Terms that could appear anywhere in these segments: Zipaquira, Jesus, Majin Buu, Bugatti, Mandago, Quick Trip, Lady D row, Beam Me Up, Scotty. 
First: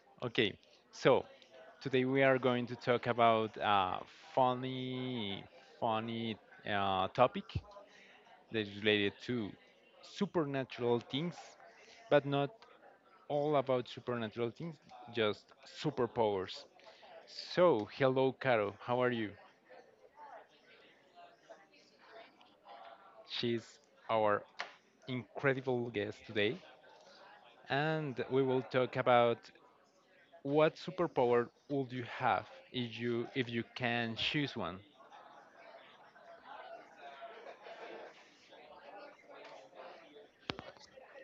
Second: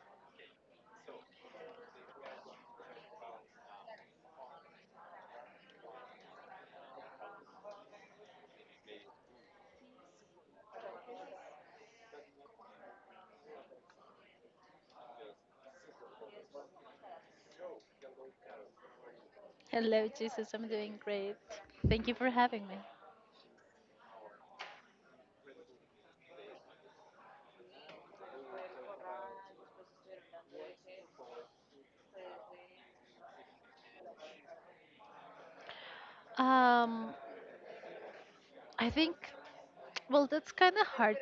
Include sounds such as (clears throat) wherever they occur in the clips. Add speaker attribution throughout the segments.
Speaker 1: (laughs) Okay, so today we are going to talk about a funny, funny topic that is related to supernatural things, but not all about supernatural things, just superpowers. So, hello, Caro. How are you?
Speaker 2: Hello, Jesus. I'm doing great. Thank you for having me.
Speaker 1: She's our incredible guest today, and we will talk about what superpower would you have if you can choose one?
Speaker 2: Um, I think, well, that's kind of hard,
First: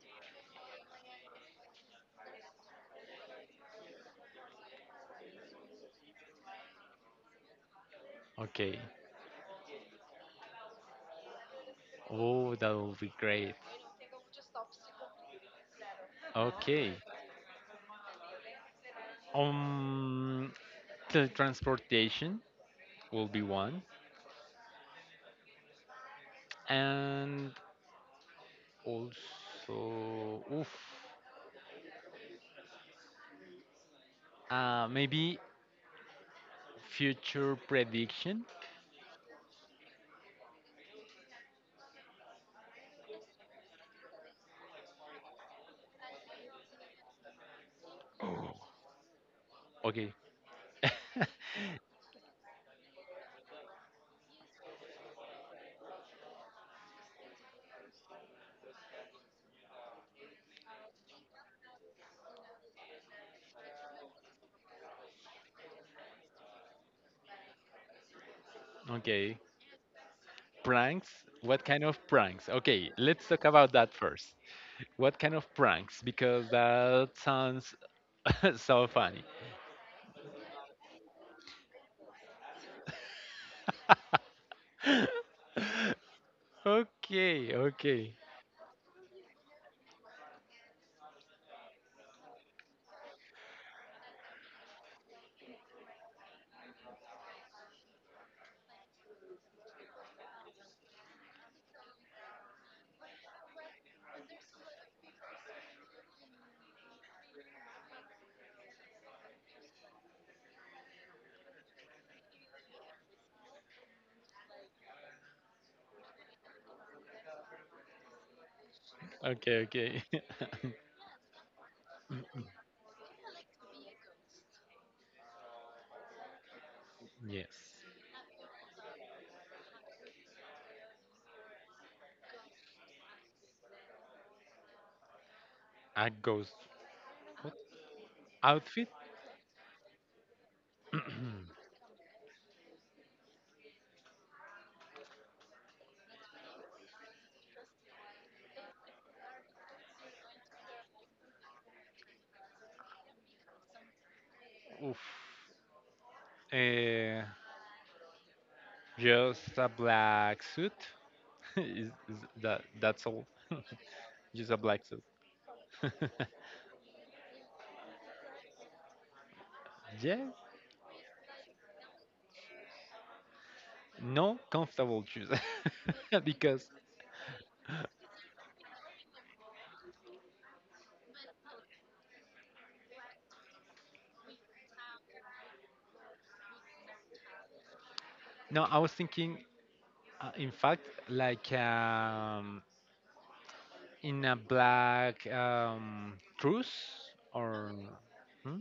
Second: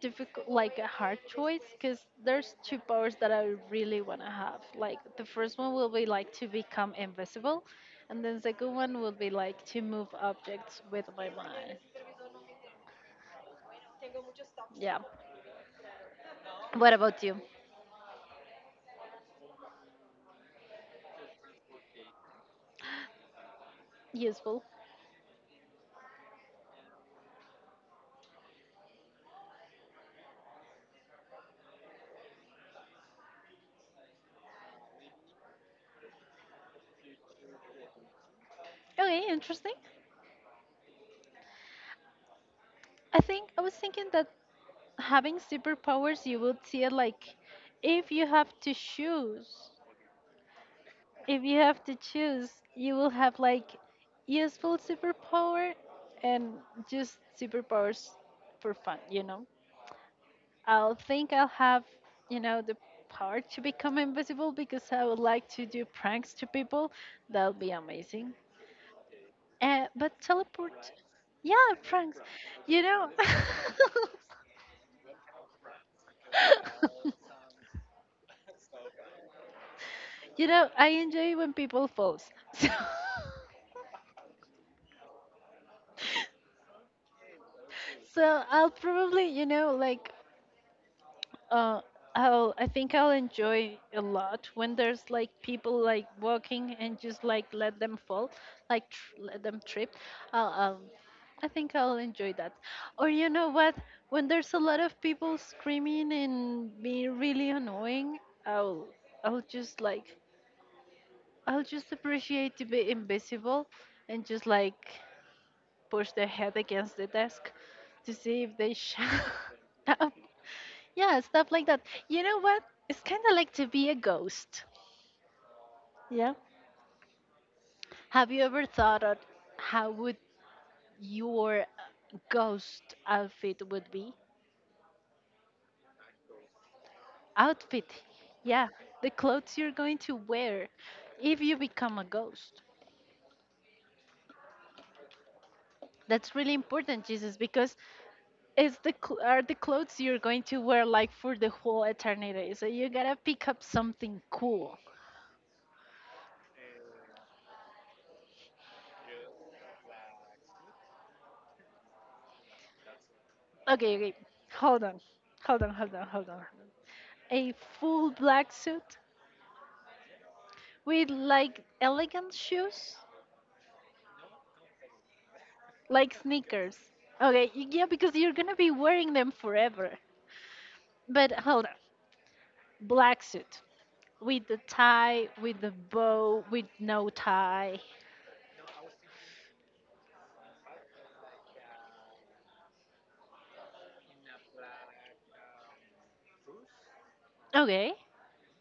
Speaker 2: difficult, like a hard choice, because there's two powers that I really want to have. Like the first one will be like to become invisible, and then second
Speaker 1: Okay.
Speaker 2: one will be like to move objects with my mind.
Speaker 1: Oh, that will be great.
Speaker 2: Yeah. What
Speaker 1: Okay.
Speaker 2: about you?
Speaker 1: Um, Teletransportation will be one,
Speaker 2: Useful.
Speaker 1: and also, oof. Maybe future prediction.
Speaker 2: Okay, interesting. I think I was thinking that having superpowers, you would see it like if you have to choose,
Speaker 1: Okay, (laughs)
Speaker 2: if you have to choose, you will have like useful superpower and just superpowers for fun, you know. I'll think I'll have, you know, the power to become invisible because I would like to do pranks to people. That'll be amazing.
Speaker 1: okay.
Speaker 2: But teleport,
Speaker 1: Pranks.
Speaker 2: yeah,
Speaker 1: What kind of
Speaker 2: pranks,
Speaker 1: pranks?
Speaker 2: you
Speaker 1: Okay,
Speaker 2: know.
Speaker 1: let's talk about that first. What kind of pranks? Because that
Speaker 2: (laughs)
Speaker 1: sounds (laughs) so funny.
Speaker 2: You know, I enjoy when people falls. (laughs)
Speaker 1: (laughs)
Speaker 2: So,
Speaker 1: Okay, okay,
Speaker 2: so I'll probably, you know, like, uh, I think I'll enjoy a lot when there's like people like walking and just like let them fall, let them trip. I'll, I'll, I think I'll enjoy that. Or you know what? When there's a lot of people screaming and being really annoying, I'll, I'll just like, I'll just appreciate to be invisible and just like push their head against the desk to see if they shut
Speaker 1: okay,
Speaker 2: (laughs)
Speaker 1: okay.
Speaker 2: up.
Speaker 1: (laughs)
Speaker 2: Yeah, stuff like that. You know what? It's kind of like to be a ghost. Yeah.
Speaker 1: Yes,
Speaker 2: Have you ever thought of how would your ghost outfit would be?
Speaker 1: a ghost what?
Speaker 2: Outfit. Yeah,
Speaker 1: Outfit.
Speaker 2: the clothes you're going to wear if you become a ghost. That's really important, Jesus, because it's the are the clothes you're going to wear like for the whole eternity. So you gotta pick up something cool.
Speaker 1: Oof. Uh, just a black suit. (laughs) Is that that's all? (laughs)
Speaker 2: Okay, okay.
Speaker 1: Just a black
Speaker 2: Hold on.
Speaker 1: suit.
Speaker 2: Hold on,
Speaker 1: (laughs)
Speaker 2: hold on, hold on. hold on. A full black suit
Speaker 1: Yes.
Speaker 2: with like elegant shoes,
Speaker 1: No, comfortable shoes.
Speaker 2: like
Speaker 1: (laughs) Because
Speaker 2: sneakers. Okay, yeah, because you're gonna be wearing them forever. But hold on. Black suit with the tie, with the bow, with no tie.
Speaker 1: no, I was thinking, in fact, like. In a black truce or
Speaker 2: Okay.
Speaker 1: hmm?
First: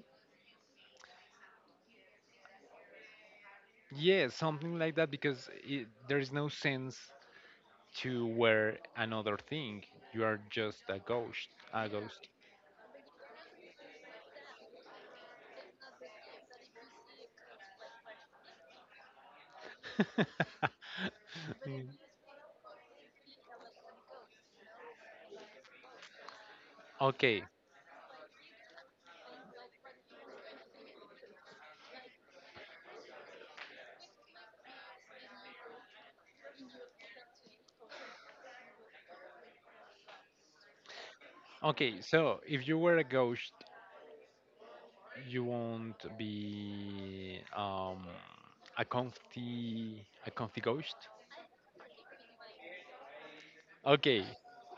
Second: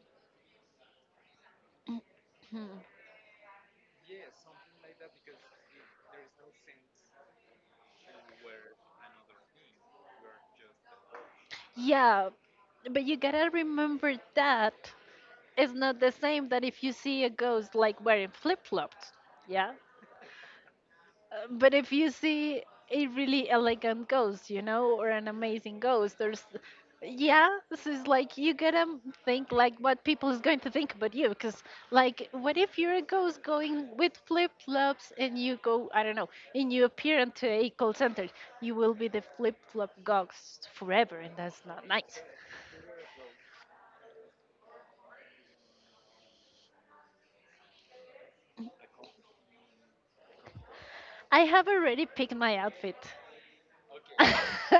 Speaker 2: Hmm.
Speaker 1: Yeah, something like that because it, there is no sense to wear another thing. You are just a ghost. A ghost.
Speaker 2: Yeah, but you gotta remember that it's not the same that if you see a ghost like wearing flip flops. Yeah?
Speaker 1: (laughs)
Speaker 2: But
Speaker 1: Mm.
Speaker 2: if you see a really elegant ghost, you know, or an amazing ghost, there's,
Speaker 1: Okay,
Speaker 2: yeah, this is like you gotta think like what people is going to think about you, because like, what if you're a ghost going with flip flops and you go, I don't know, and you appear into a call center, you will be the flip flop ghost forever, and that's not
Speaker 1: okay.
Speaker 2: nice.
Speaker 1: So if you were a ghost, you won't be a comfy ghost.
Speaker 2: I have already picked my outfit. (laughs)
Speaker 1: Okay,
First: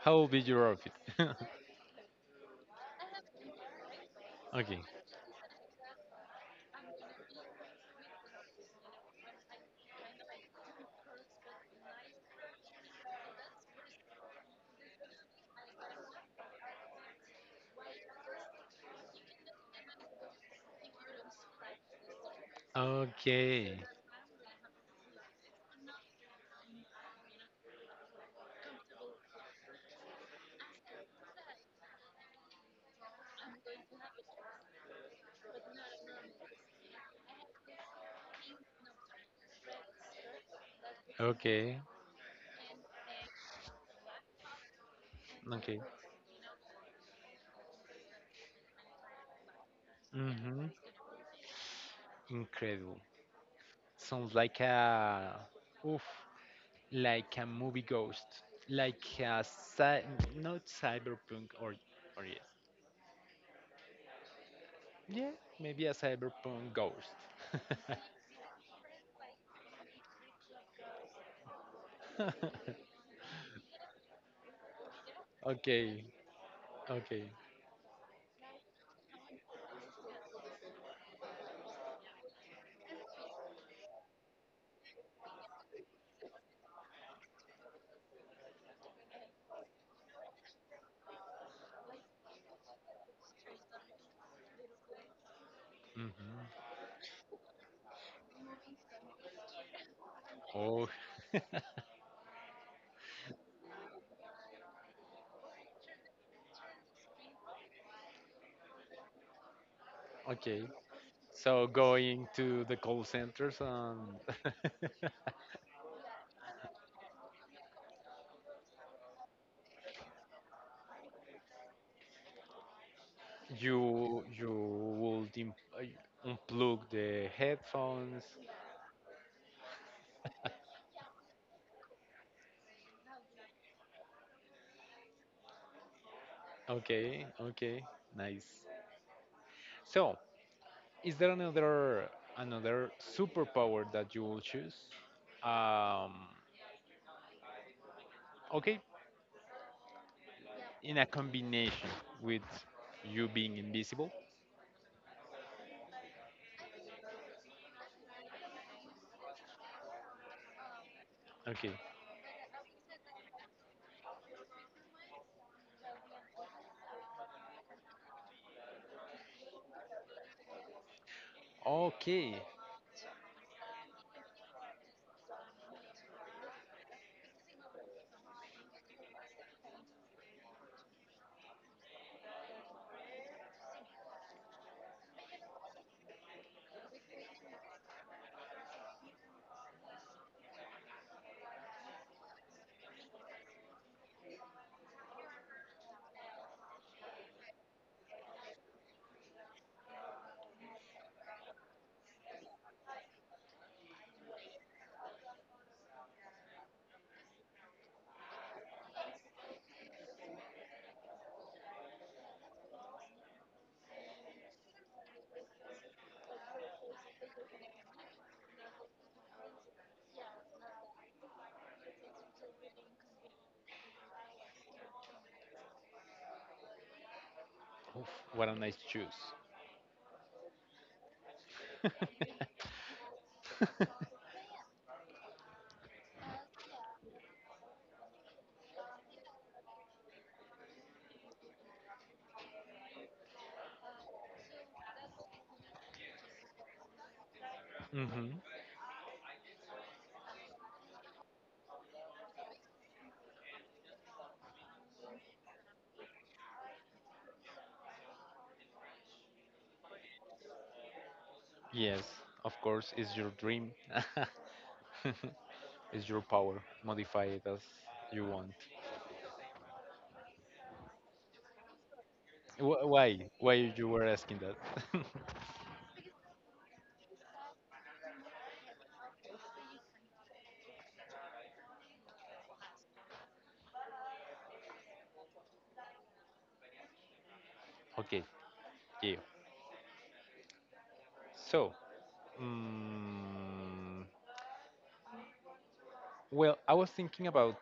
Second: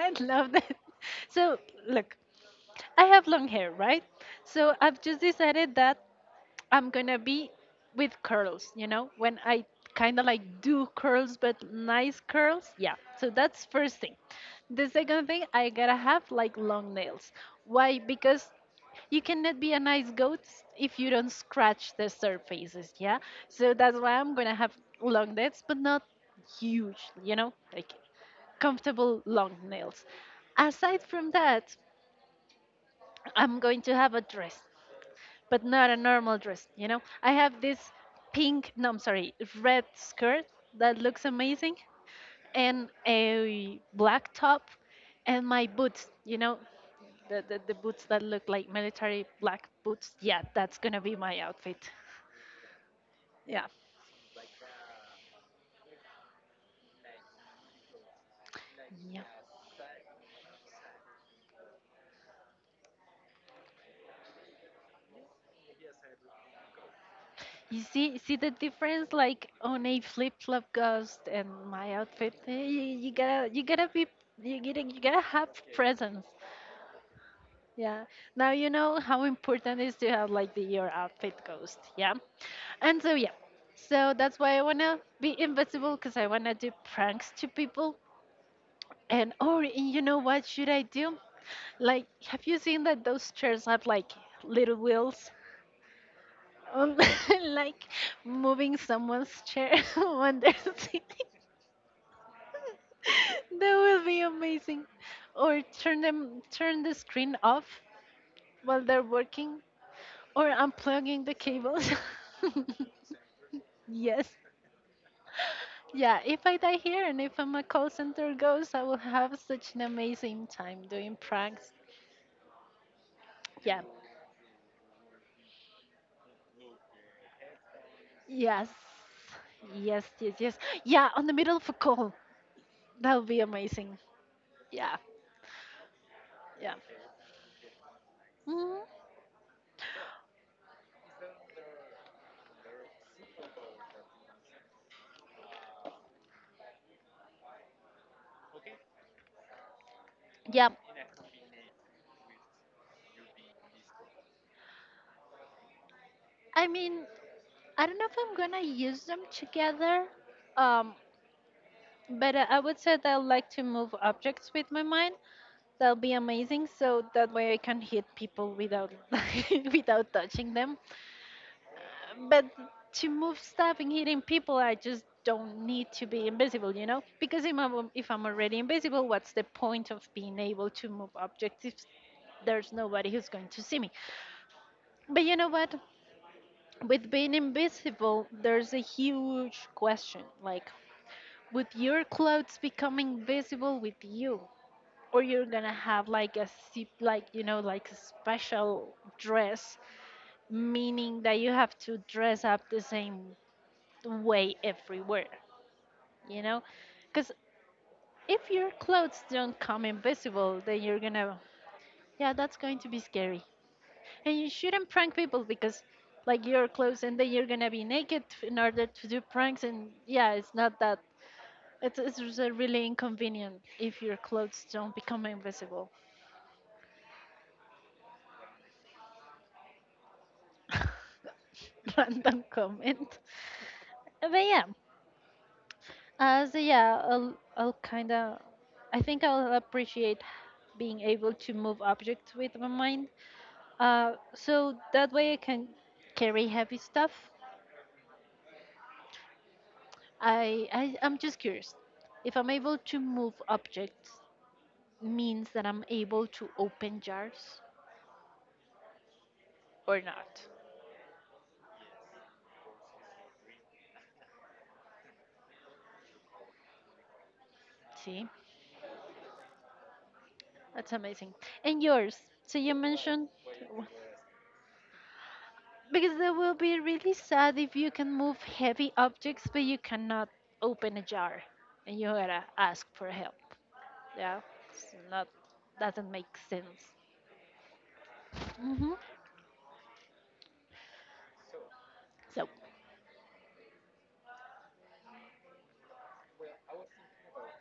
Speaker 1: how will be
Speaker 2: love
Speaker 1: your
Speaker 2: that.
Speaker 1: outfit?
Speaker 2: So, look, I have long hair, right?
Speaker 1: (laughs)
Speaker 2: So
Speaker 1: Okay,
Speaker 2: I've just decided that I'm gonna be with curls, you know, when I kind of like do curls, but nice curls. Yeah, so that's first thing. The second thing, I gotta have like long nails. Why? Because you cannot be a nice goat if you don't scratch the surfaces, yeah? So
Speaker 1: okay,
Speaker 2: that's why I'm gonna have long nails, but not huge, you know, like comfortable long nails. Aside from that, I'm going to have a dress but not a normal dress, you know? I have this pink, no, I'm sorry, red skirt that looks amazing
Speaker 1: okay.
Speaker 2: and a black top and my
Speaker 1: Okay.
Speaker 2: boots, you know? The boots that look like military black boots. Yeah,
Speaker 1: Hmm.
Speaker 2: that's gonna be my outfit.
Speaker 1: Incredible.
Speaker 2: Yeah.
Speaker 1: Sounds like a oof, like a movie ghost, like
Speaker 2: Yeah.
Speaker 1: a cy, not cyberpunk or yes, yeah, maybe a cyberpunk ghost.
Speaker 2: You see, see the difference, like on a flip flop ghost and my outfit. Eh,
Speaker 1: (laughs)
Speaker 2: You, you gotta be, you gotta have
Speaker 1: Okay,
Speaker 2: presence.
Speaker 1: okay.
Speaker 2: Yeah. Now you know how important it is to have like the your outfit ghost. Yeah. And so yeah. So that's why I wanna be invisible because I wanna do pranks to people. And or and you know what should I do? Like, have you seen that those chairs have like little wheels?
Speaker 1: Hmm.
Speaker 2: Um, (laughs) like moving someone's chair (laughs) when they're
Speaker 1: Oh,
Speaker 2: sitting.
Speaker 1: (laughs)
Speaker 2: (laughs) That will be amazing. Or turn the screen off while they're working. Or
Speaker 1: okay.
Speaker 2: unplugging the
Speaker 1: So
Speaker 2: cables.
Speaker 1: going to the call centers
Speaker 2: (laughs)
Speaker 1: and
Speaker 2: Yes.
Speaker 1: (laughs)
Speaker 2: Yeah, if I die here and if my call center goes, I will have such an amazing time doing pranks. Yeah.
Speaker 1: you would unplug the headphones.
Speaker 2: Yes. Yes. Yeah, on the middle of a call. That would be amazing. Yeah, yeah.
Speaker 1: Okay, okay, nice.
Speaker 2: Mhm.
Speaker 1: So, is there another superpower that you will choose? Um, okay,
Speaker 2: Yeah,
Speaker 1: in a combination with you being invisible.
Speaker 2: I mean, I don't know if I'm gonna use them together, um,
Speaker 1: Okay,
Speaker 2: but I would say that I like to move objects with my mind. That'll be amazing. So that way I can hit people without (laughs) without touching them.
Speaker 1: okay.
Speaker 2: But to move stuff and hitting people, I just don't need to be invisible, you know? Because if I'm already invisible, what's the point of being able to move objects if there's nobody who's going to see me? But you know what? With being invisible, there's a huge question. Like, would your clothes become invisible with you? Or you're gonna have like a sip like you know like a special dress meaning that you have to dress up the same way everywhere you know because if your clothes don't come invisible then you're gonna yeah that's going to be scary and you shouldn't prank people because like your clothes and then you're gonna be naked in order to do pranks and yeah it's not that it's just, really inconvenient if your clothes don't become invisible.
Speaker 1: Oof, what a nice choose.
Speaker 2: (laughs) Random
Speaker 1: (laughs)
Speaker 2: comment. But yeah, yeah, I think I'll appreciate being able to move objects with my mind. So that way I can carry heavy stuff.
Speaker 1: Hmm.
Speaker 2: I'm just curious. If I'm able to move objects, means that I'm able to open jars or not.
Speaker 1: Yes, of course, it's your dream. (laughs) It's your power. Modify it as you
Speaker 2: See,
Speaker 1: want.
Speaker 2: that's amazing. And yours? So you
Speaker 1: Why?
Speaker 2: mentioned.
Speaker 1: Why you were asking that? (laughs)
Speaker 2: Because that will be really sad if you can move heavy objects, but you cannot open a jar, and you gotta ask for help. Yeah, it's not doesn't make sense.
Speaker 1: Okay,
Speaker 2: Hmm.
Speaker 1: yeah. So,
Speaker 2: So,
Speaker 1: mm, well, I was thinking about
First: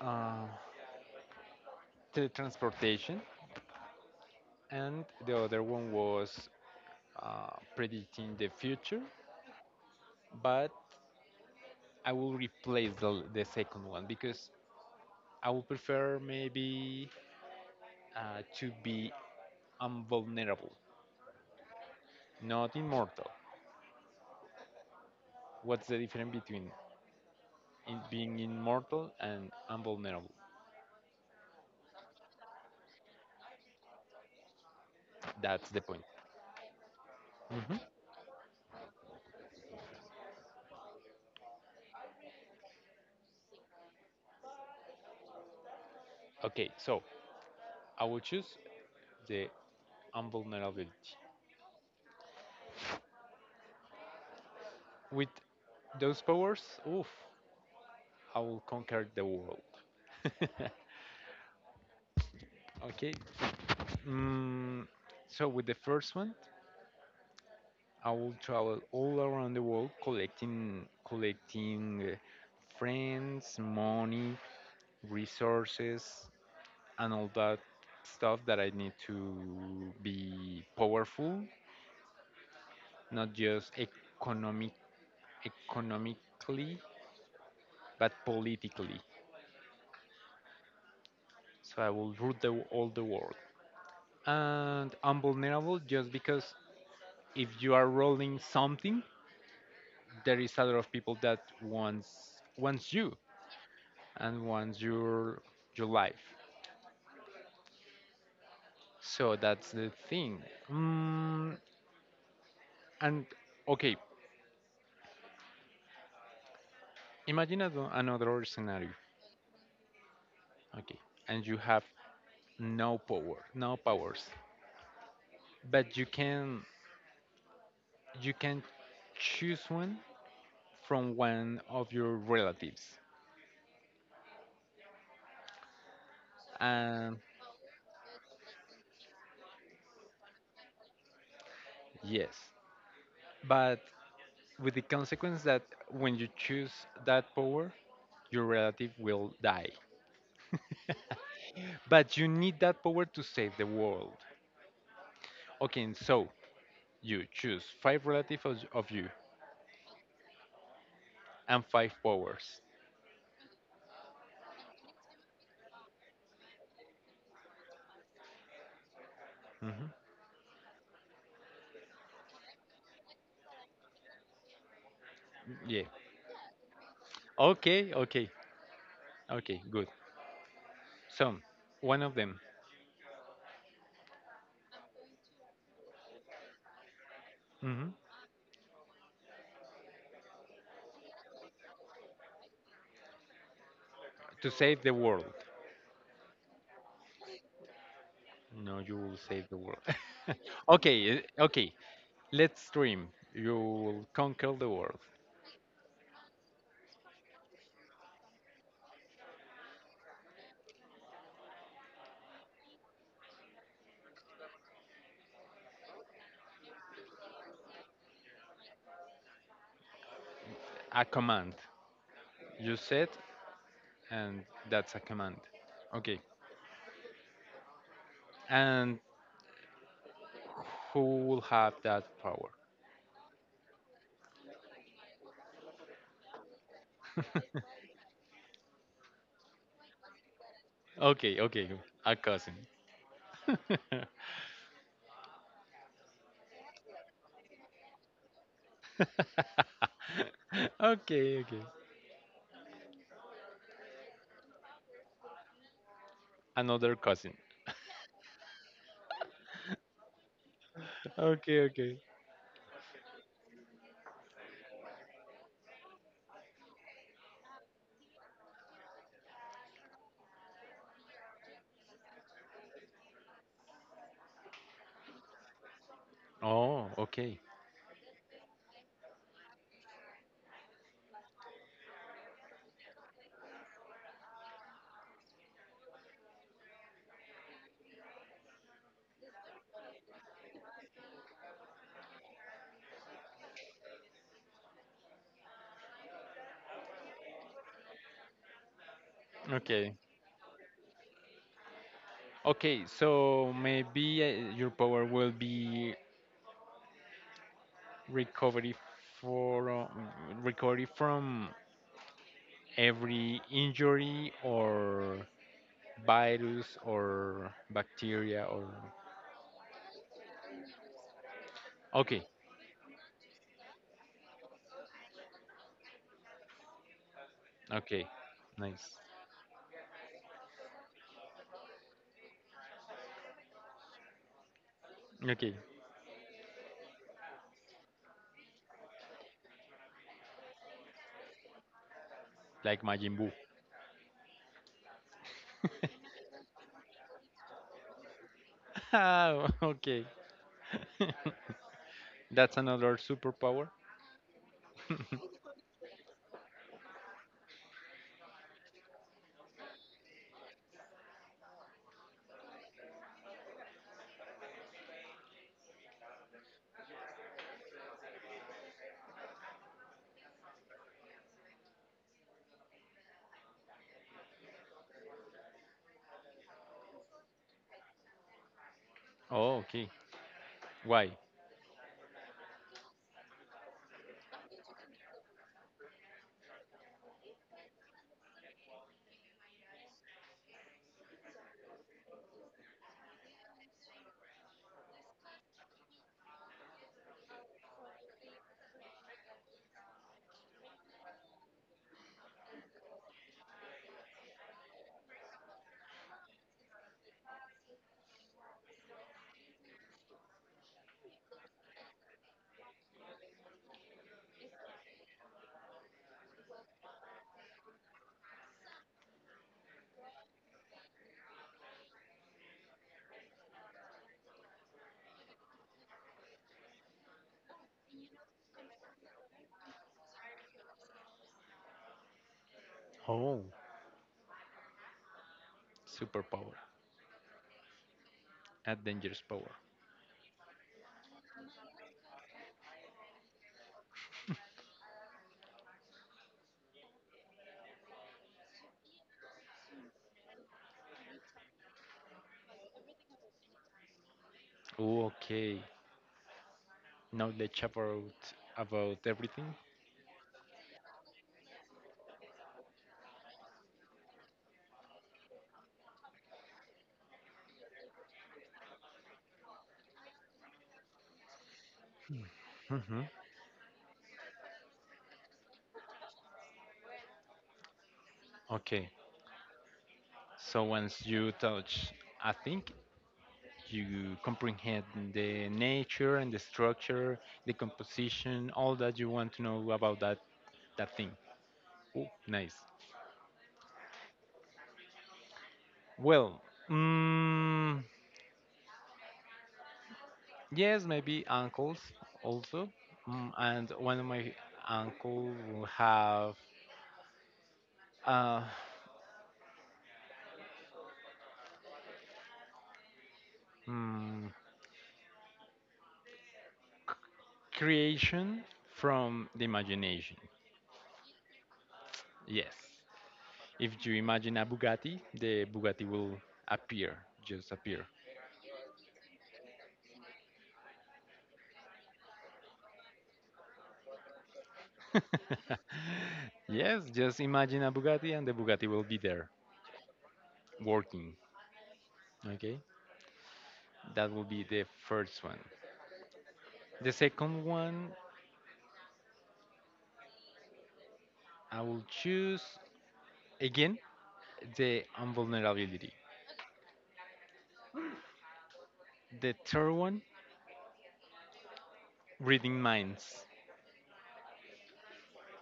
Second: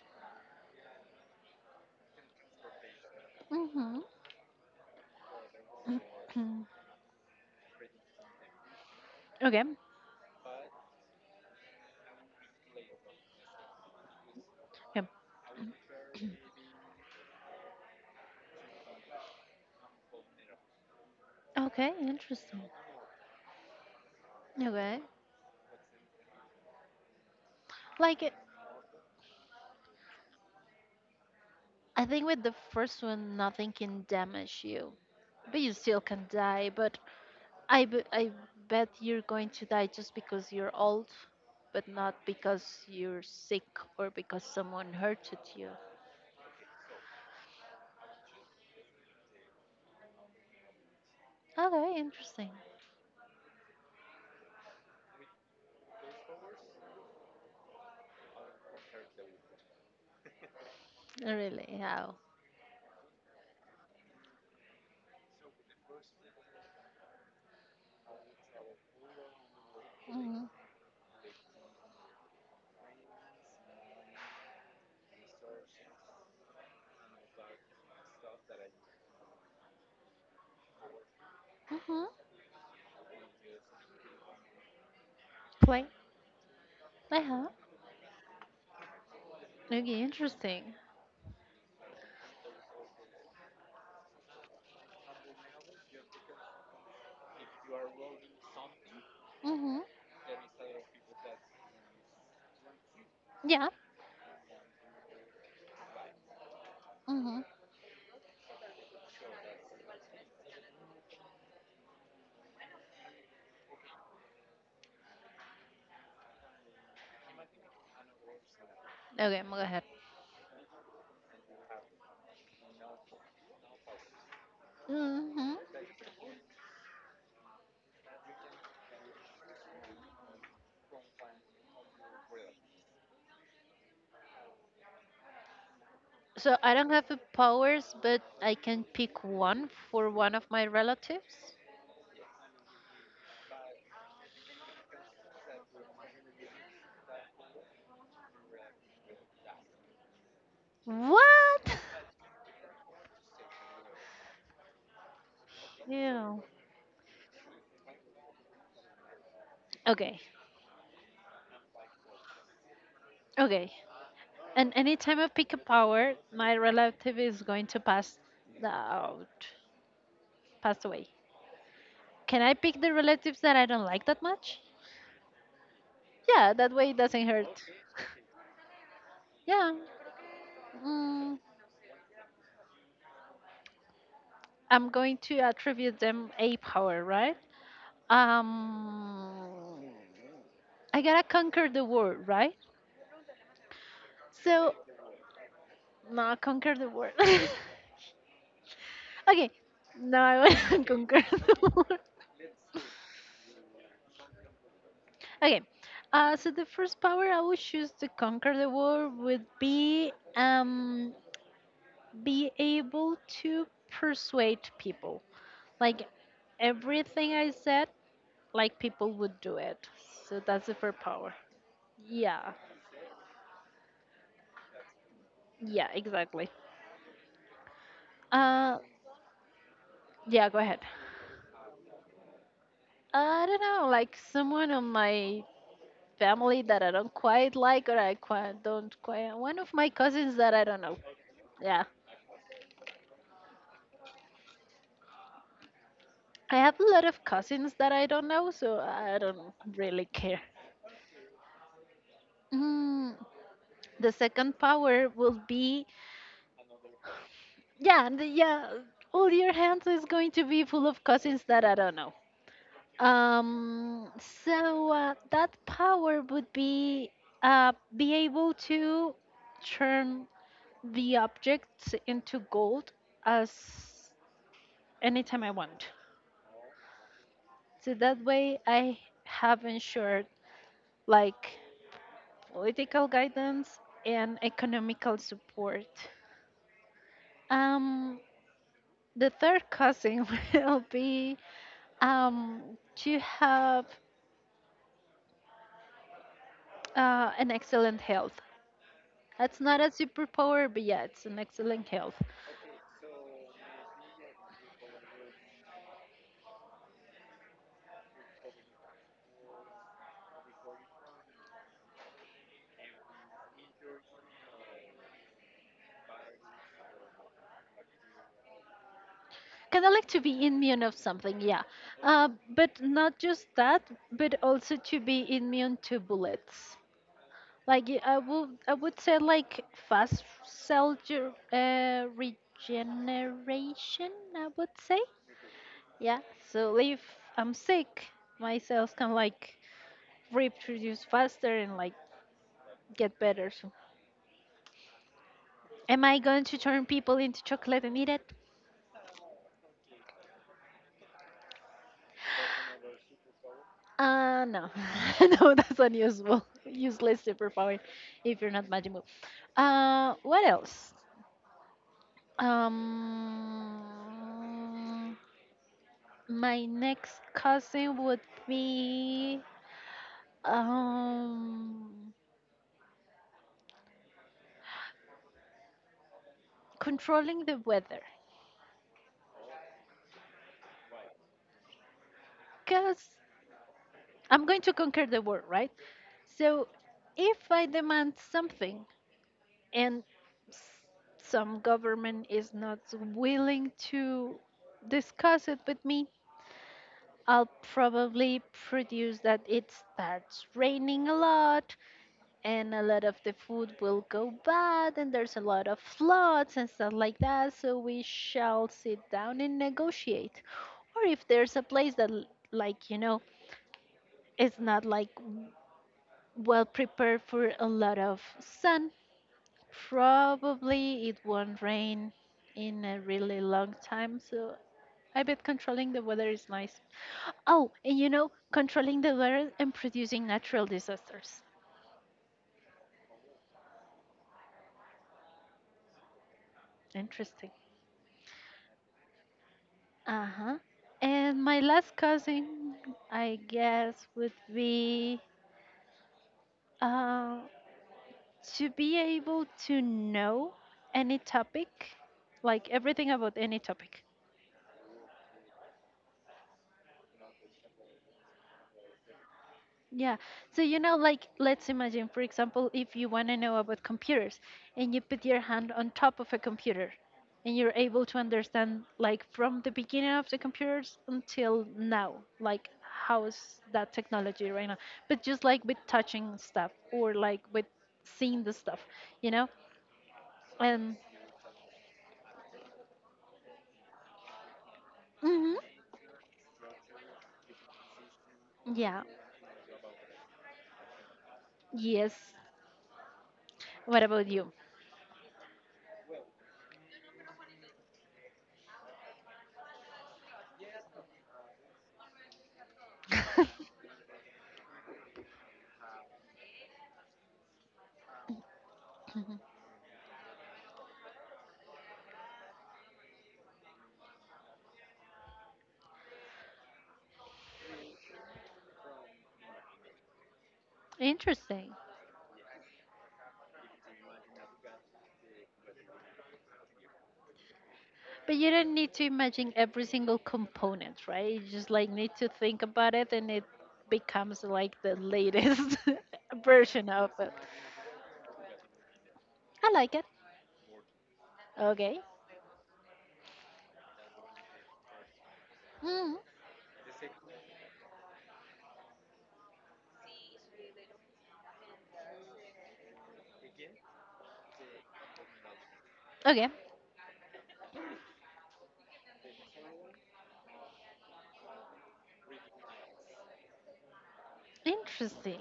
Speaker 1: uh, teletransportation,
Speaker 2: hmm (coughs)
Speaker 1: and the other one was
Speaker 2: (clears throat)
Speaker 1: predicting the future,
Speaker 2: okay,
Speaker 1: but I will replace the second one because
Speaker 2: okay,
Speaker 1: I would prefer maybe to be invulnerable,
Speaker 2: okay, interesting.
Speaker 1: not immortal.
Speaker 2: Okay,
Speaker 1: What's the difference between in
Speaker 2: like it-
Speaker 1: being immortal and invulnerable?
Speaker 2: I think with the first one, nothing can damage you, but
Speaker 1: That's
Speaker 2: you
Speaker 1: the
Speaker 2: still
Speaker 1: point.
Speaker 2: can die. But
Speaker 1: Hmm.
Speaker 2: I bet you're going to die just because you're old, but not because you're sick or because someone hurted you.
Speaker 1: Okay, so I will choose the invulnerability.
Speaker 2: Okay, interesting.
Speaker 1: With those powers, oof, I will conquer the world. (laughs)
Speaker 2: Really? How?
Speaker 1: Okay. Mm, so with the first one, I will travel all around the world
Speaker 2: Mm-hmm.
Speaker 1: collecting friends, money, resources, and all that stuff that I need to be powerful,
Speaker 2: Mm-hmm.
Speaker 1: not just
Speaker 2: Play?
Speaker 1: economically,
Speaker 2: Uh-huh.
Speaker 1: but politically.
Speaker 2: Okay, interesting.
Speaker 1: So I will rule all the world. And I'm vulnerable just because if you are rolling something,
Speaker 2: Mm-hmm.
Speaker 1: there is a lot of people that wants you
Speaker 2: Yeah.
Speaker 1: and wants your life.
Speaker 2: Mm-hmm.
Speaker 1: So that's the thing. Mm, and okay, imagine another scenario.
Speaker 2: Okay, go ahead.
Speaker 1: Okay, and you have no power, no powers,
Speaker 2: Mm-hmm.
Speaker 1: but you can choose one from one of your relatives.
Speaker 2: So I don't have the
Speaker 1: And
Speaker 2: powers, but I can pick one for one of my relatives.
Speaker 1: yes, but with the consequence that when you choose that power, your relative will die. (laughs)
Speaker 2: What? (laughs)
Speaker 1: But you need that power to save the world. Okay, and so
Speaker 2: Yeah.
Speaker 1: you choose five relatives of you
Speaker 2: Okay.
Speaker 1: and five powers.
Speaker 2: Okay. And any time I pick up power, my relative is going to pass out,
Speaker 1: Hmm.
Speaker 2: pass away. Can I pick the relatives that I don't like that much?
Speaker 1: Yeah.
Speaker 2: Yeah, that way it doesn't hurt. (laughs)
Speaker 1: Okay, okay, okay,
Speaker 2: Yeah,
Speaker 1: good.
Speaker 2: mm,
Speaker 1: So, one of them
Speaker 2: I'm going to attribute them a power, right?
Speaker 1: hmm
Speaker 2: Um, I gotta conquer the world, right?
Speaker 1: to
Speaker 2: So,
Speaker 1: save the world.
Speaker 2: no, conquer the world. (laughs) Okay,
Speaker 1: No, you will save the world.
Speaker 2: now I want
Speaker 1: (laughs)
Speaker 2: to (laughs)
Speaker 1: Okay,
Speaker 2: conquer
Speaker 1: eh,
Speaker 2: the
Speaker 1: okay,
Speaker 2: world.
Speaker 1: let's dream. You will conquer the world.
Speaker 2: Okay. So the first power I would choose to conquer the world would be able to persuade people. Like everything I said, like people would do it. So that's the first
Speaker 1: A
Speaker 2: power.
Speaker 1: command.
Speaker 2: Yeah.
Speaker 1: You said, and that's a command.
Speaker 2: Yeah,
Speaker 1: Okay,
Speaker 2: exactly. Uh
Speaker 1: and
Speaker 2: yeah, go ahead.
Speaker 1: who will have that power?
Speaker 2: I don't know, like someone on my family that I don't
Speaker 1: (laughs)
Speaker 2: quite like or I quite don't quite one of my cousins that I don't know.
Speaker 1: Okay, okay,
Speaker 2: Yeah.
Speaker 1: a cousin.
Speaker 2: I have a lot of cousins that I don't know, so I don't really care.
Speaker 1: (laughs) Okay, okay.
Speaker 2: Mm, the second power will be
Speaker 1: Another cousin.
Speaker 2: yeah, yeah. All your hands is going to be full of cousins
Speaker 1: Okay,
Speaker 2: that I don't
Speaker 1: okay.
Speaker 2: know. Um, so that power would be able to turn the objects into gold as anytime I want.
Speaker 1: Oh, okay.
Speaker 2: So that way I have ensured like political guidance, and economical support. Um, the third cousin (laughs) will be um, to have an excellent health. That's not a
Speaker 1: Okay.
Speaker 2: superpower, but yeah, it's an excellent health.
Speaker 1: Okay, so maybe your power will be recovery for recovery from every injury or virus or bacteria or
Speaker 2: Kind of like to be immune of something, yeah.
Speaker 1: okay,
Speaker 2: Uh, but not just that, but also to be immune to bullets. Like
Speaker 1: okay.
Speaker 2: I would
Speaker 1: Nice.
Speaker 2: say like fast cell regeneration. I would say.
Speaker 1: Okay,
Speaker 2: Yeah. So if I'm sick, my cells can like reproduce faster and like
Speaker 1: like Majin
Speaker 2: get
Speaker 1: Buu.
Speaker 2: better. So am I going to turn people into chocolate and eat it?
Speaker 1: Oh, (laughs) okay. (laughs) That's another superpower. (laughs)
Speaker 2: No. (laughs) No, that's unusable, useless superpower if you're not magical. What else? Um my next cousin would be um controlling the weather.
Speaker 1: Oh, okay. Why?
Speaker 2: Cause I'm going to conquer the world, right? So, if I demand something and s- some government is not willing to discuss it with me, I'll probably produce that it starts raining a lot and a lot of the food will go bad and there's a lot of floods and stuff like that. So, we shall sit down and negotiate. Or if there's a place that, like, you know, it's not like well prepared for a lot of sun. Probably it won't rain in a really long time, so I bet controlling the weather is nice. Oh, and you know, controlling the weather and producing natural disasters.
Speaker 1: Oh, superpower.
Speaker 2: Interesting.
Speaker 1: A dangerous power.
Speaker 2: Uh huh. And my last cousin, I guess, would be uh, to be able to know any topic, like everything about any topic.
Speaker 1: Oh, okay. Knowledge about everything.
Speaker 2: Yeah. So, you know, like, let's imagine, for example, if you want to know about computers and you put your hand on top of a computer and you're able to understand, like, from the beginning of the computers until now, like,
Speaker 1: Hmm.
Speaker 2: how's that technology right now? But just like with touching stuff or like with seeing the stuff,
Speaker 1: Okay.
Speaker 2: you know?
Speaker 1: So
Speaker 2: And,
Speaker 1: once you touch a thing, you comprehend the
Speaker 2: hmm
Speaker 1: nature and the structure, the composition, all that
Speaker 2: yeah.
Speaker 1: you want to know about that thing. Oh,
Speaker 2: Yes.
Speaker 1: nice.
Speaker 2: What about you?
Speaker 1: Well, mm, yes, maybe uncles also. Mm, and
Speaker 2: (laughs)
Speaker 1: one of my uncle will have uh, mm, c- creation from the imagination.
Speaker 2: Interesting.
Speaker 1: Yes. If you imagine a Bugatti, the Bugatti will appear, just appear.
Speaker 2: But you don't need to imagine every single component, right? You just like need to think about it and it becomes like the
Speaker 1: (laughs)
Speaker 2: latest (laughs)
Speaker 1: Yes,
Speaker 2: version of
Speaker 1: just
Speaker 2: it.
Speaker 1: imagine a Bugatti and the Bugatti will be there
Speaker 2: I like it.
Speaker 1: working.
Speaker 2: Okay.
Speaker 1: Okay. That will be the first one.
Speaker 2: Mm.
Speaker 1: The second one, I will choose again the invulnerability.
Speaker 2: Okay.
Speaker 1: The third one, reading minds.
Speaker 2: Interesting.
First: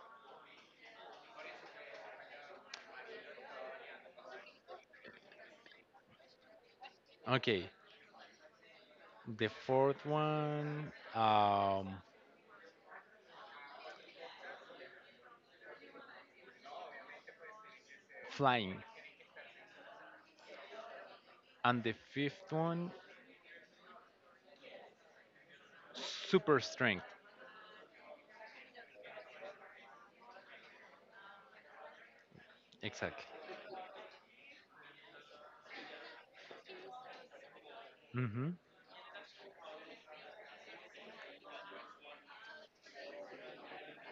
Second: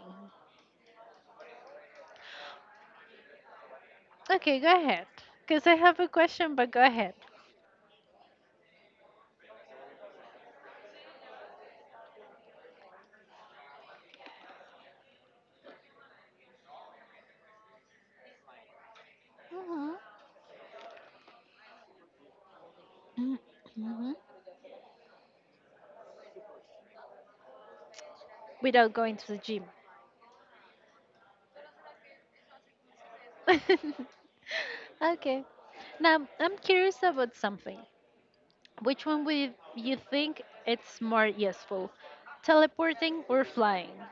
Speaker 2: Okay, go ahead. Because I have a question, but go ahead.
Speaker 1: Okay. The fourth one, flying.
Speaker 2: Hmm.
Speaker 1: And the fifth one,
Speaker 2: Hmm.
Speaker 1: super strength.
Speaker 2: Without going to the gym.
Speaker 1: Exactly.
Speaker 2: (laughs) okay. Now, I'm curious about something.
Speaker 1: Hmm.
Speaker 2: Which one would you think it's more useful? Teleporting or flying?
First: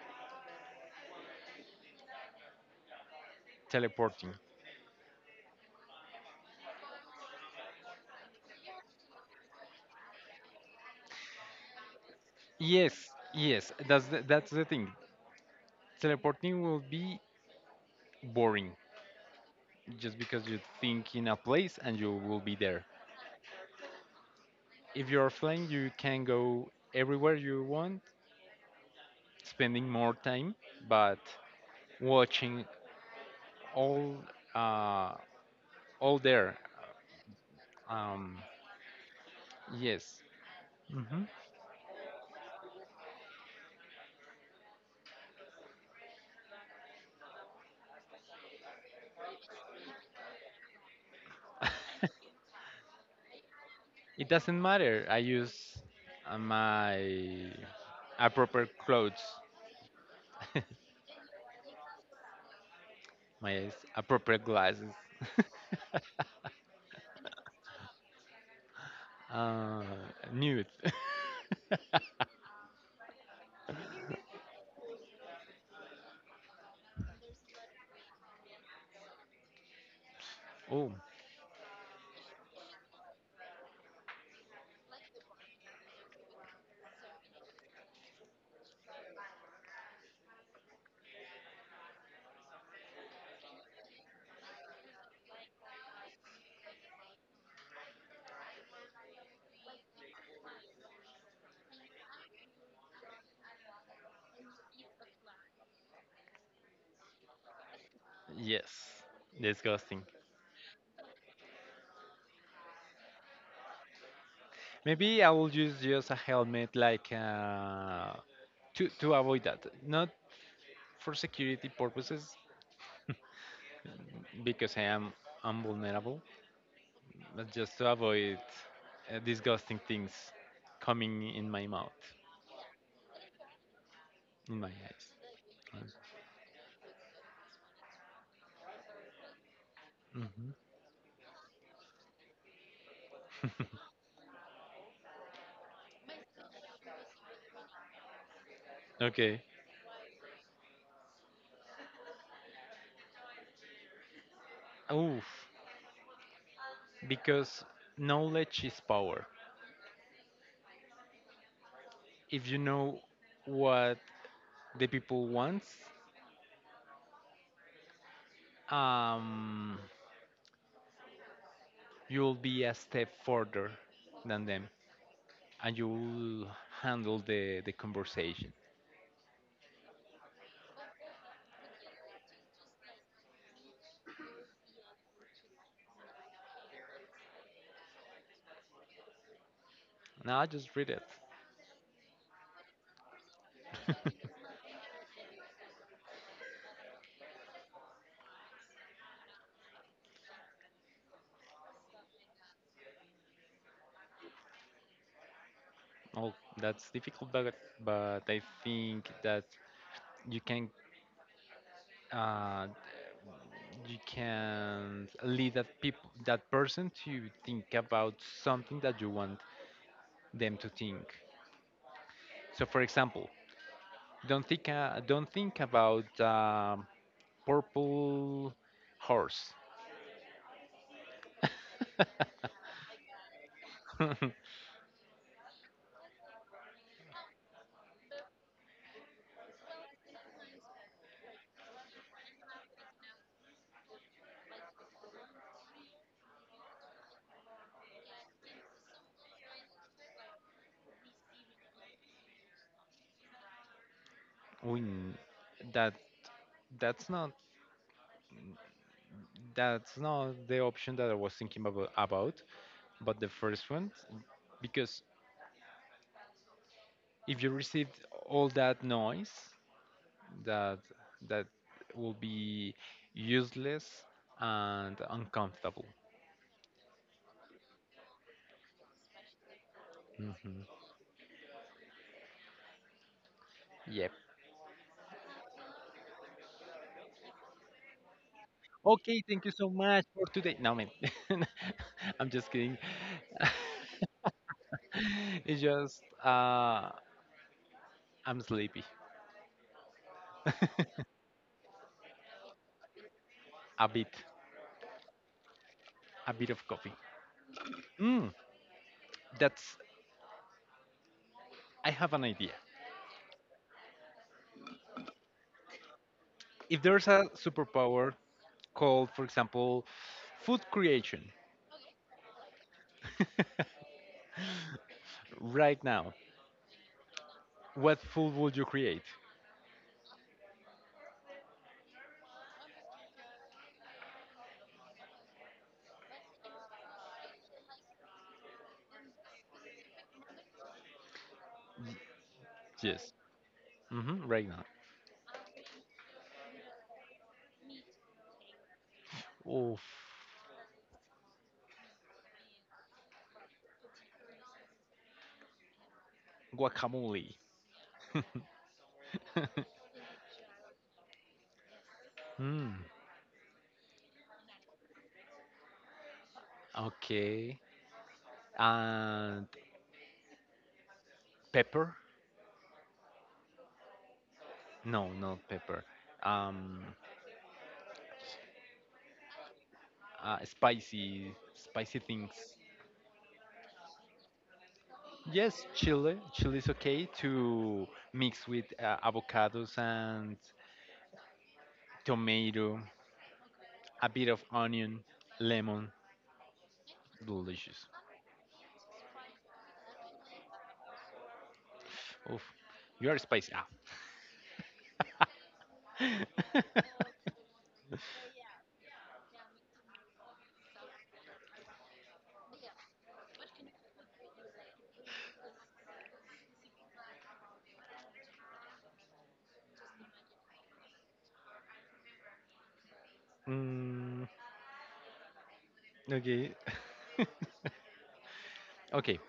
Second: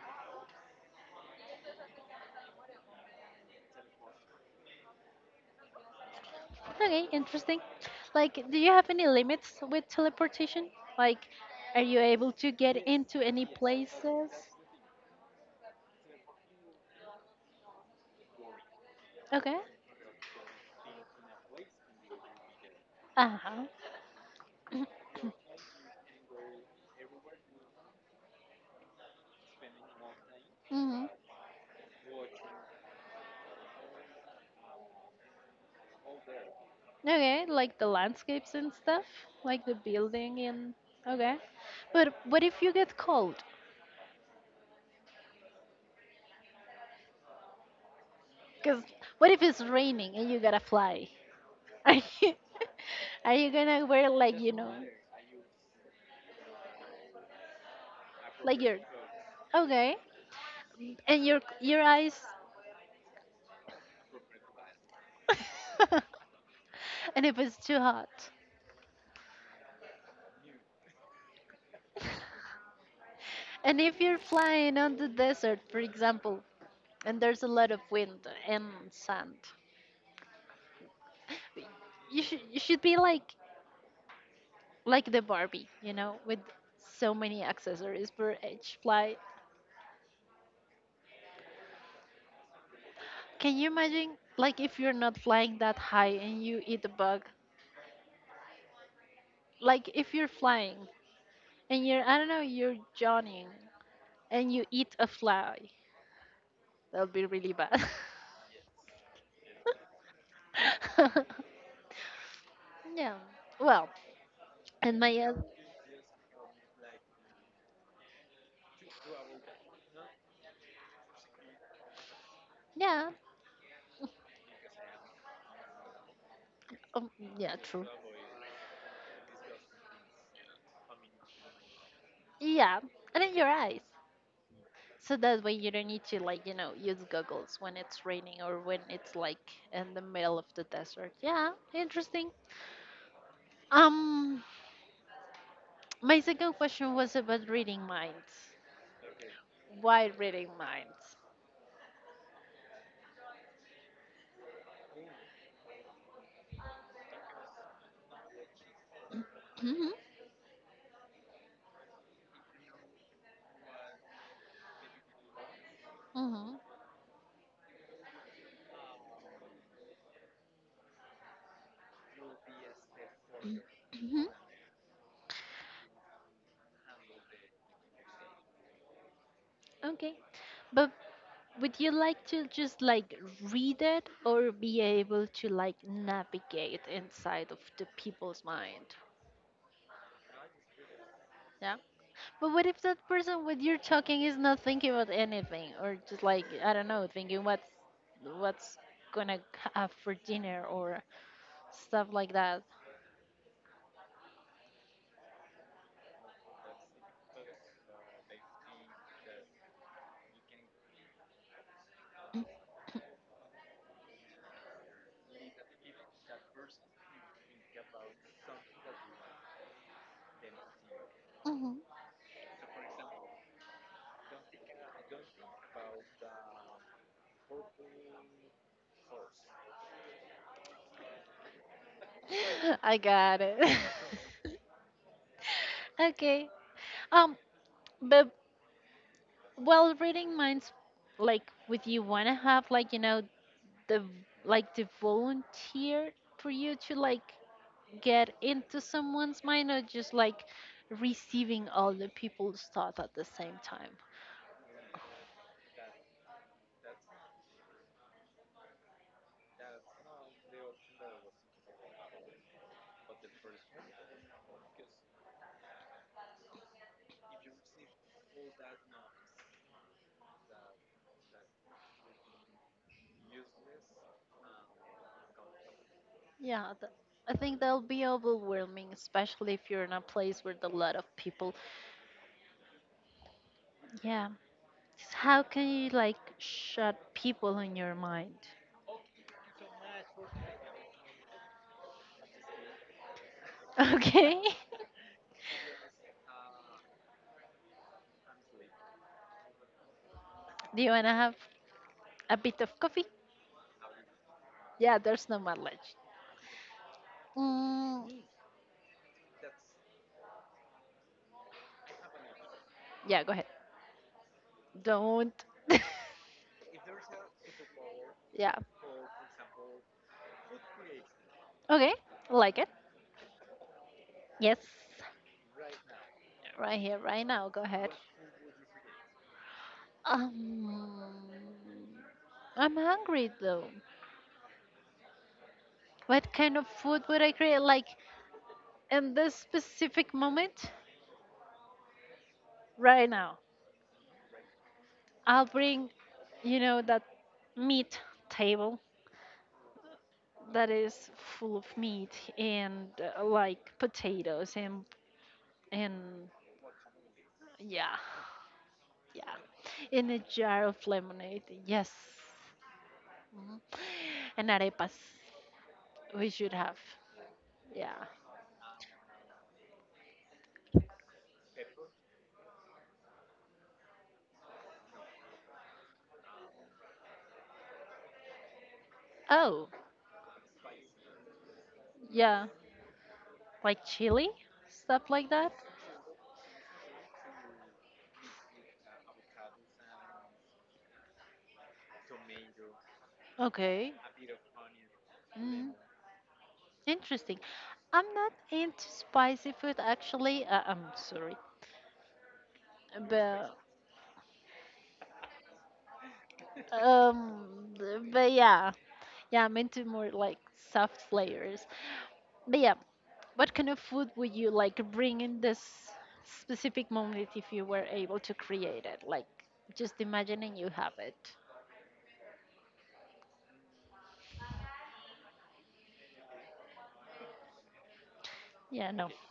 Speaker 1: Teleporting.
Speaker 2: Okay, interesting. Like, do you have any limits with teleportation? Like, are you able to get
Speaker 1: Yes,
Speaker 2: into any
Speaker 1: yes.
Speaker 2: places?
Speaker 1: That's the thing. Teleporting will be boring
Speaker 2: Okay.
Speaker 1: just because you think in a place and you will be there.
Speaker 2: Uh huh.
Speaker 1: If you are flying, you can go everywhere you want, spending more time,
Speaker 2: Mhm.
Speaker 1: but watching all uh, all there.
Speaker 2: Okay, like the
Speaker 1: Um,
Speaker 2: landscapes and stuff, like the
Speaker 1: yes.
Speaker 2: building and
Speaker 1: Hmm.
Speaker 2: okay. But what if you get cold? Cause what if it's raining and you gotta fly? (laughs) Are
Speaker 1: (laughs)
Speaker 2: you are you gonna wear
Speaker 1: It
Speaker 2: like you
Speaker 1: doesn't
Speaker 2: know?
Speaker 1: matter. I use my
Speaker 2: Like
Speaker 1: appropriate
Speaker 2: your
Speaker 1: clothes,
Speaker 2: okay,
Speaker 1: (laughs)
Speaker 2: and your eyes,
Speaker 1: appropriate glasses.
Speaker 2: (laughs)
Speaker 1: (laughs)
Speaker 2: and if it's too hot,
Speaker 1: uh, nude. (laughs)
Speaker 2: and if you're flying on the desert, for example, and there's a lot of wind and sand,
Speaker 1: Oh,
Speaker 2: you should be like the Barbie, you know, with so many accessories for each fly. Can you imagine like if you're not flying that high and you eat a bug? Like if you're flying and you're I don't know, you're jogging and you eat a fly. That would be really bad.
Speaker 1: yes. Disgusting.
Speaker 2: (laughs) yeah. Well, and my
Speaker 1: Maybe I will use just a helmet like to avoid that. Not for security purposes
Speaker 2: yeah,
Speaker 1: (laughs) because I'm vulnerable,
Speaker 2: um,
Speaker 1: but
Speaker 2: yeah,
Speaker 1: just
Speaker 2: true.
Speaker 1: to avoid disgusting things coming in my mouth,
Speaker 2: Yeah, and in your eyes.
Speaker 1: in my eyes.
Speaker 2: So that way you don't need to like, you know, use goggles when it's raining or when it's like in the middle of
Speaker 1: Mm-hmm.
Speaker 2: the desert. Yeah, interesting. Um my second question was about reading minds.
Speaker 1: Okay.
Speaker 2: Why reading minds?
Speaker 1: Oof. Because knowledge is power.
Speaker 2: Mhm.
Speaker 1: If you know what the people wants,
Speaker 2: Mhm.
Speaker 1: um, you'll be a step further
Speaker 2: Mhm.
Speaker 1: than them, and you'll handle the conversation.
Speaker 2: Okay. But would you like to just like read it or be able to like navigate inside of the people's mind?
Speaker 1: Now I just read it.
Speaker 2: Yeah. But what if that person with you're
Speaker 1: (laughs)
Speaker 2: talking is not thinking about anything or just like I don't know, thinking what's gonna have for dinner or stuff like that.
Speaker 1: Oh, that's difficult, but I think that you can uh, you can lead that person to think about something that you want them to think.
Speaker 2: Mhm.
Speaker 1: So for example, don't think about purple horse. (laughs)
Speaker 2: (laughs) I got it. (laughs) okay. Um but while reading minds like with you wanna have like you know the like the volunteer for you to like get into someone's mind or just like receiving all the people's thoughts at the same time
Speaker 1: We, that that's not that's not the option that I was thinking about but the first one because if you received all that noise that that will be useless and uncomfortable.
Speaker 2: yeah I think that'll be overwhelming especially if you're in a place with a
Speaker 1: Mhm.
Speaker 2: lot of people
Speaker 1: Yep.
Speaker 2: yeah. Just how can you like shut people in your mind?
Speaker 1: Okay, thank you so much for today. No, man, (laughs) I'm just kidding. (laughs)
Speaker 2: (laughs) okay.
Speaker 1: It's just I'm sleepy.
Speaker 2: (laughs) Do you want
Speaker 1: (laughs)
Speaker 2: to have a bit of coffee?
Speaker 1: A bit,
Speaker 2: Yeah, there's no more lunch.
Speaker 1: a bit of coffee.
Speaker 2: Mm,
Speaker 1: Mm, that's. I have an idea.
Speaker 2: yeah go ahead, don't
Speaker 1: If there's a superpower
Speaker 2: (laughs) yeah
Speaker 1: called, for example, food creation,
Speaker 2: okay like it.
Speaker 1: (laughs)
Speaker 2: Yes,
Speaker 1: right now,
Speaker 2: right here, right now. Go ahead.
Speaker 1: what food would you create?
Speaker 2: Um, I'm hungry though. What kind of food would I create? Like in this specific moment, right
Speaker 1: Yes.
Speaker 2: now,
Speaker 1: Hmm, right now.
Speaker 2: I'll bring, you know, that meat table
Speaker 1: Oof.
Speaker 2: that is full of meat and like potatoes and
Speaker 1: Guacamole. (laughs)
Speaker 2: yeah, yeah, in a jar of lemonade. Yes,
Speaker 1: Hmm.
Speaker 2: mhm. And arepas we should have.
Speaker 1: Okay.
Speaker 2: Yeah.
Speaker 1: And pepper? No, not pepper. Um,
Speaker 2: Oh,
Speaker 1: spicy, spicy things.
Speaker 2: yeah. Like chili, stuff like that.
Speaker 1: Yes, chili. Chili is okay to mix with avocados and tomato,
Speaker 2: Okay.
Speaker 1: a bit of onion,
Speaker 2: Mm,
Speaker 1: lemon.
Speaker 2: interesting.
Speaker 1: Delicious.
Speaker 2: I'm not into spicy food actually. I'm sorry,
Speaker 1: Oof. You are spicy.
Speaker 2: but
Speaker 1: Ah. (laughs)
Speaker 2: um, but yeah, yeah, I'm into more like soft flavors. But yeah, what kind of food would you like bring in this specific moment if you were able to create it? Like just imagining you have it.
Speaker 1: Mm, okay.
Speaker 2: Yeah,
Speaker 1: (laughs)
Speaker 2: no,
Speaker 1: Okay.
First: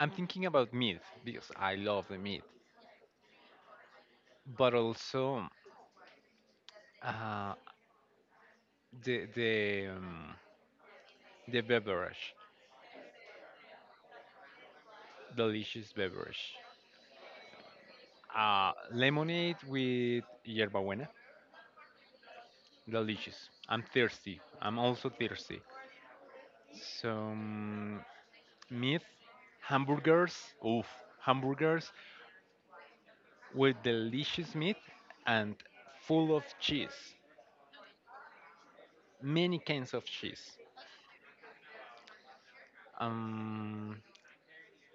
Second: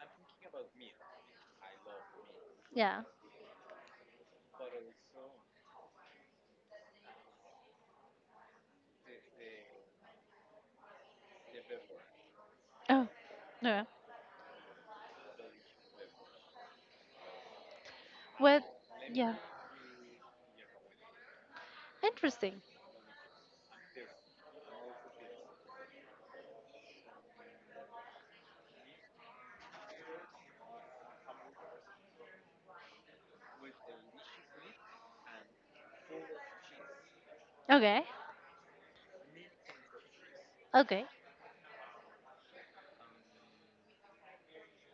Speaker 1: I'm thinking about meat because I love the meat,
Speaker 2: yeah.
Speaker 1: but also uh, the the um, the beverage,
Speaker 2: Oh, no.
Speaker 1: delicious beverage.
Speaker 2: What? Yeah.
Speaker 1: Lemonade with yerba buena,
Speaker 2: Interesting.
Speaker 1: delicious. I'm thirsty. I'm also thirsty. Some meat, hamburgers. Oof, hamburgers with delicious meat and full of cheese,
Speaker 2: Okay.
Speaker 1: many kinds of cheese.
Speaker 2: Okay.
Speaker 1: um,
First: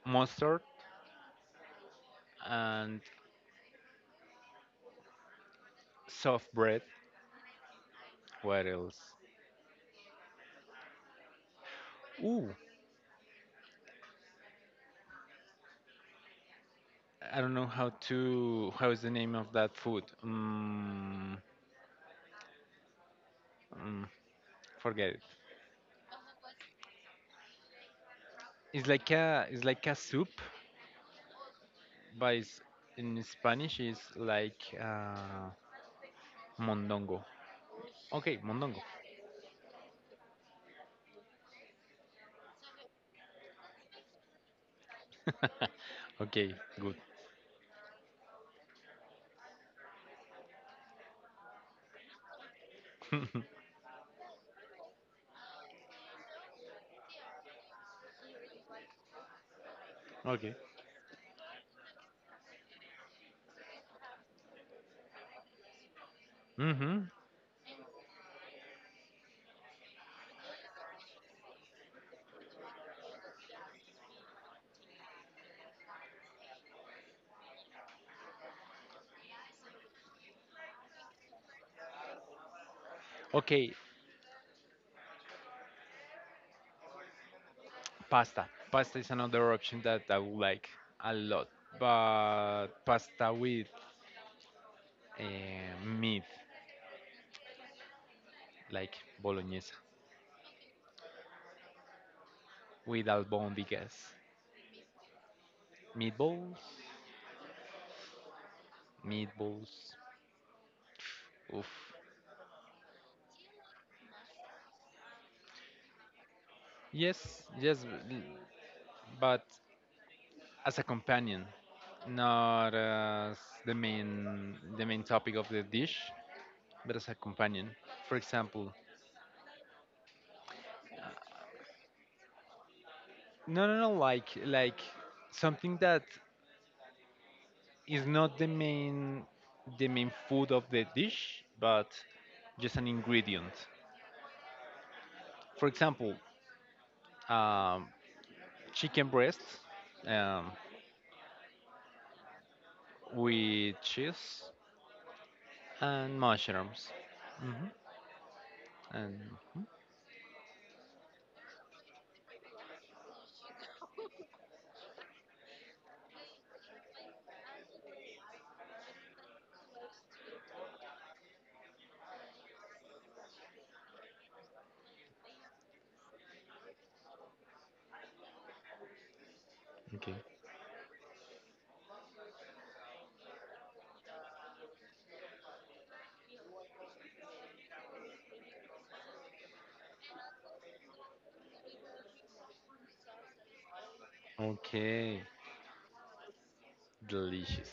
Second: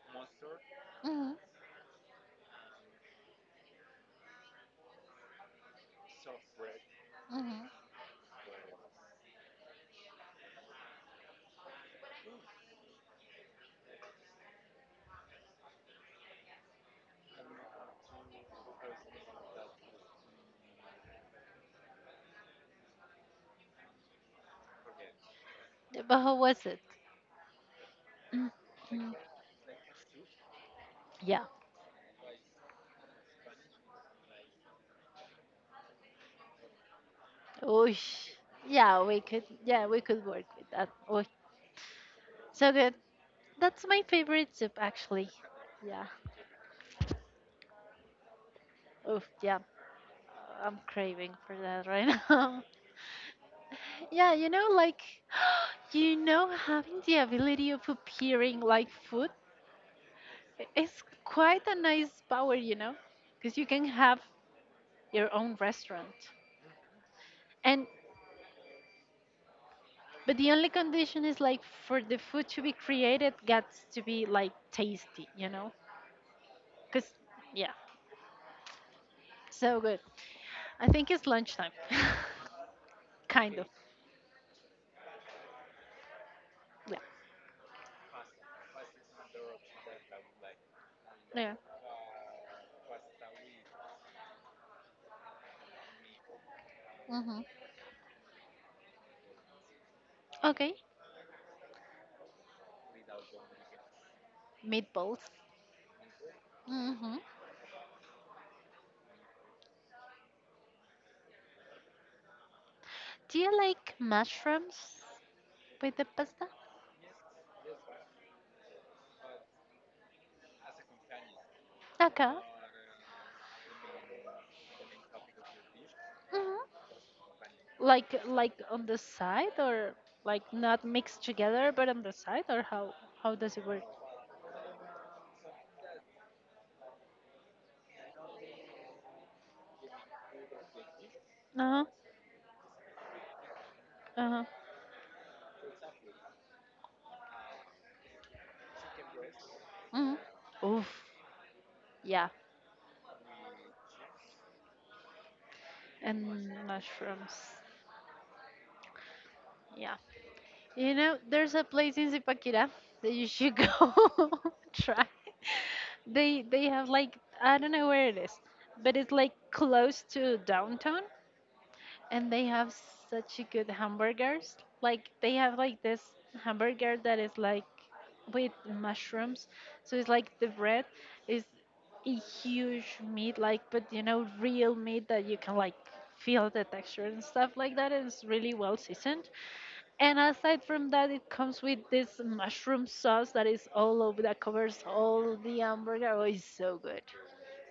Speaker 1: Mustard,
Speaker 2: Hmm.
Speaker 1: and soft bread.
Speaker 2: Hmm.
Speaker 1: What else? Ooh, I don't know how to. How is the name of that food? Mm, forget it.
Speaker 2: But how was it? Mm,
Speaker 1: It's like
Speaker 2: mm.
Speaker 1: a. It's like a soup,
Speaker 2: Yeah.
Speaker 1: but it's, in Spanish it's like mondongo.
Speaker 2: Oosh.
Speaker 1: Okay, mondongo.
Speaker 2: Yeah, we could. Yeah, we could work with that. Oh, so good. That's my favorite soup, actually. Yeah.
Speaker 1: (laughs) Okay, good.
Speaker 2: Oh, yeah. I'm craving for that right (laughs) now.
Speaker 1: (laughs)
Speaker 2: Yeah, you know, like, (gasps) you know, having the ability of appearing like food
Speaker 1: Okay.
Speaker 2: is quite a nice power, you know, because you can have your own restaurant.
Speaker 1: Mm-hmm.
Speaker 2: And but the only condition is like for the food to be created, gets to be like tasty, you know? Cause yeah, so good. I think it's lunchtime, (laughs) kind of.
Speaker 1: Okay,
Speaker 2: Okay.
Speaker 1: pasta. Pasta is another option that I would like a lot,
Speaker 2: Yeah,
Speaker 1: but pasta with meat,
Speaker 2: yeah. Mhm.
Speaker 1: like bolognese,
Speaker 2: Okay,
Speaker 1: with albondigas,
Speaker 2: meatballs.
Speaker 1: meatballs,
Speaker 2: Mhm.
Speaker 1: meatballs. Oof.
Speaker 2: Do you like mushrooms with the pasta?
Speaker 1: Yes, yes, l- but as a companion,
Speaker 2: Okay.
Speaker 1: not as the main topic of the dish,
Speaker 2: Mhm.
Speaker 1: but as a companion. For
Speaker 2: Like
Speaker 1: example,
Speaker 2: on the side or like not mixed together, but on the side or how does
Speaker 1: no,
Speaker 2: it
Speaker 1: no,
Speaker 2: work?
Speaker 1: no, like something that it's not the main food of the dish,
Speaker 2: Uh huh.
Speaker 1: but just an ingredient.
Speaker 2: Uh huh.
Speaker 1: For example, um, chicken breast
Speaker 2: Mhm.
Speaker 1: um,
Speaker 2: Oof. Yeah.
Speaker 1: with cheese and
Speaker 2: And
Speaker 1: mushrooms.
Speaker 2: mushrooms.
Speaker 1: Hmm. And mhm,
Speaker 2: Yeah. You know, there's a place in Zipaquira that you should go (laughs) try. They have like I don't know where it is, but it's like close to downtown and they have such a good hamburgers. Like they have like this hamburger that is like with mushrooms. So it's
Speaker 1: okay,
Speaker 2: like the bread is a huge meat like but you know real meat that you can like feel the texture and stuff like that and it's really well seasoned. And aside from that, it comes with this mushroom sauce that is all over that covers
Speaker 1: okay,
Speaker 2: all the hamburger. Oh, it's so good,
Speaker 1: delicious.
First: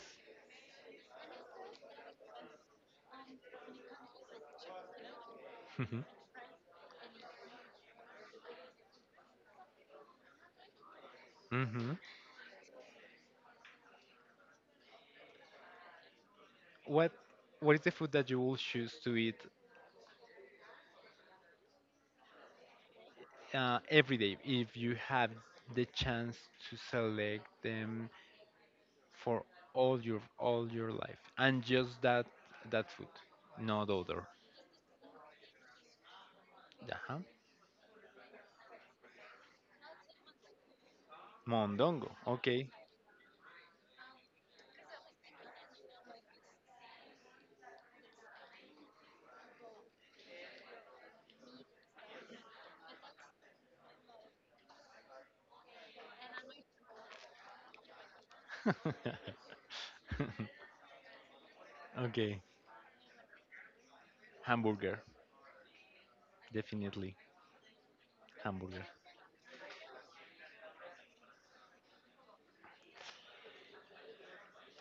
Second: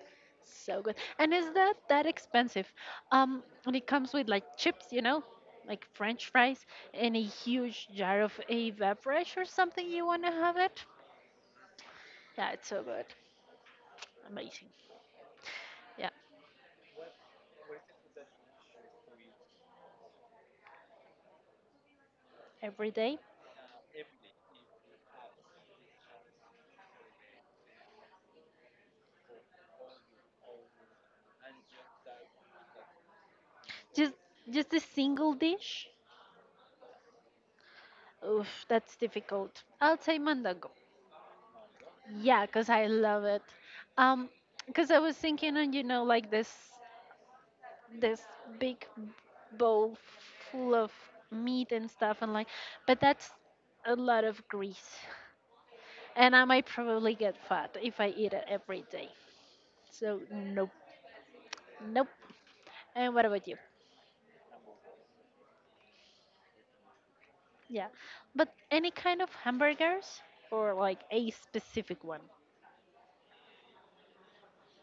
Speaker 2: so good. And is that that expensive? And it comes with like chips, you know, like French
Speaker 1: (laughs)
Speaker 2: fries, and a huge jar of a beverage or something. You wanna have it?
Speaker 1: Hmm.
Speaker 2: Yeah, it's so good, amazing. Yeah,
Speaker 1: What what is the food that you will choose to eat
Speaker 2: every day.
Speaker 1: every day if you have the chance to select them for all your life and just that that food not
Speaker 2: Just
Speaker 1: other
Speaker 2: just a single dish.
Speaker 1: uh
Speaker 2: Oof, that's difficult. I'll say mandago.
Speaker 1: mondongo.
Speaker 2: Yeah, because
Speaker 1: Okay.
Speaker 2: I love it. Um, because I was thinking on, you know, like this big bowl full of meat and stuff, and like, but that's a lot of grease, and I might probably get fat if I eat it every day.
Speaker 1: (laughs)
Speaker 2: So nope, nope.
Speaker 1: Okay,
Speaker 2: And what about you?
Speaker 1: hamburger, definitely.
Speaker 2: Yeah, but
Speaker 1: Hamburger,
Speaker 2: any kind of hamburgers or like a specific one,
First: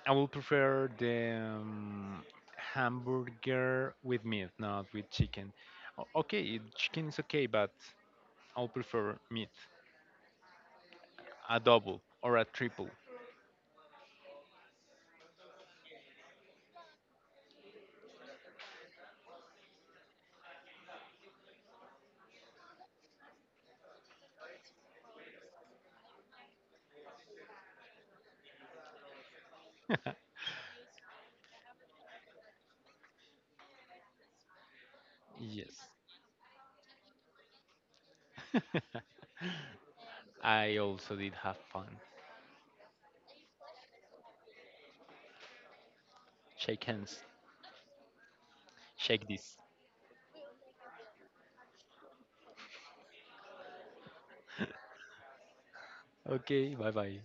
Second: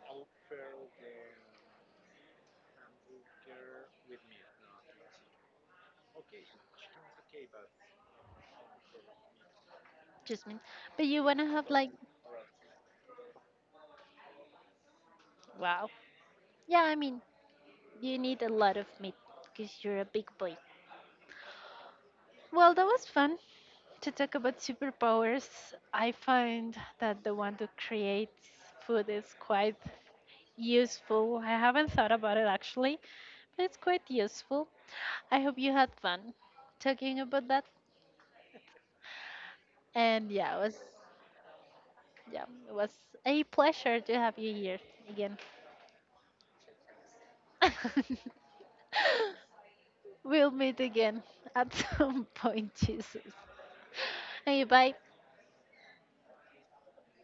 Speaker 1: I will prefer the hamburger with meat, not with chicken. Okay, chicken is okay, but I'll prefer meat.
Speaker 2: just mean. But you wanna
Speaker 1: A
Speaker 2: have like,
Speaker 1: double or a triple.
Speaker 2: wow. Yeah, I mean, you need a lot of meat because you're a big boy. Well, that was fun to talk about superpowers. I find that the one to create food is quite useful. I haven't thought about it actually, but it's quite useful. I hope you
Speaker 1: Yes.
Speaker 2: had fun talking about that. And
Speaker 1: (laughs) I also did have fun.
Speaker 2: yeah, it was a pleasure to have you here again.
Speaker 1: Shake hands.
Speaker 2: (laughs)
Speaker 1: Shake this.
Speaker 2: We'll meet again at (laughs) some point, Jesus. Hey, bye.
Speaker 1: Ok, bye bye.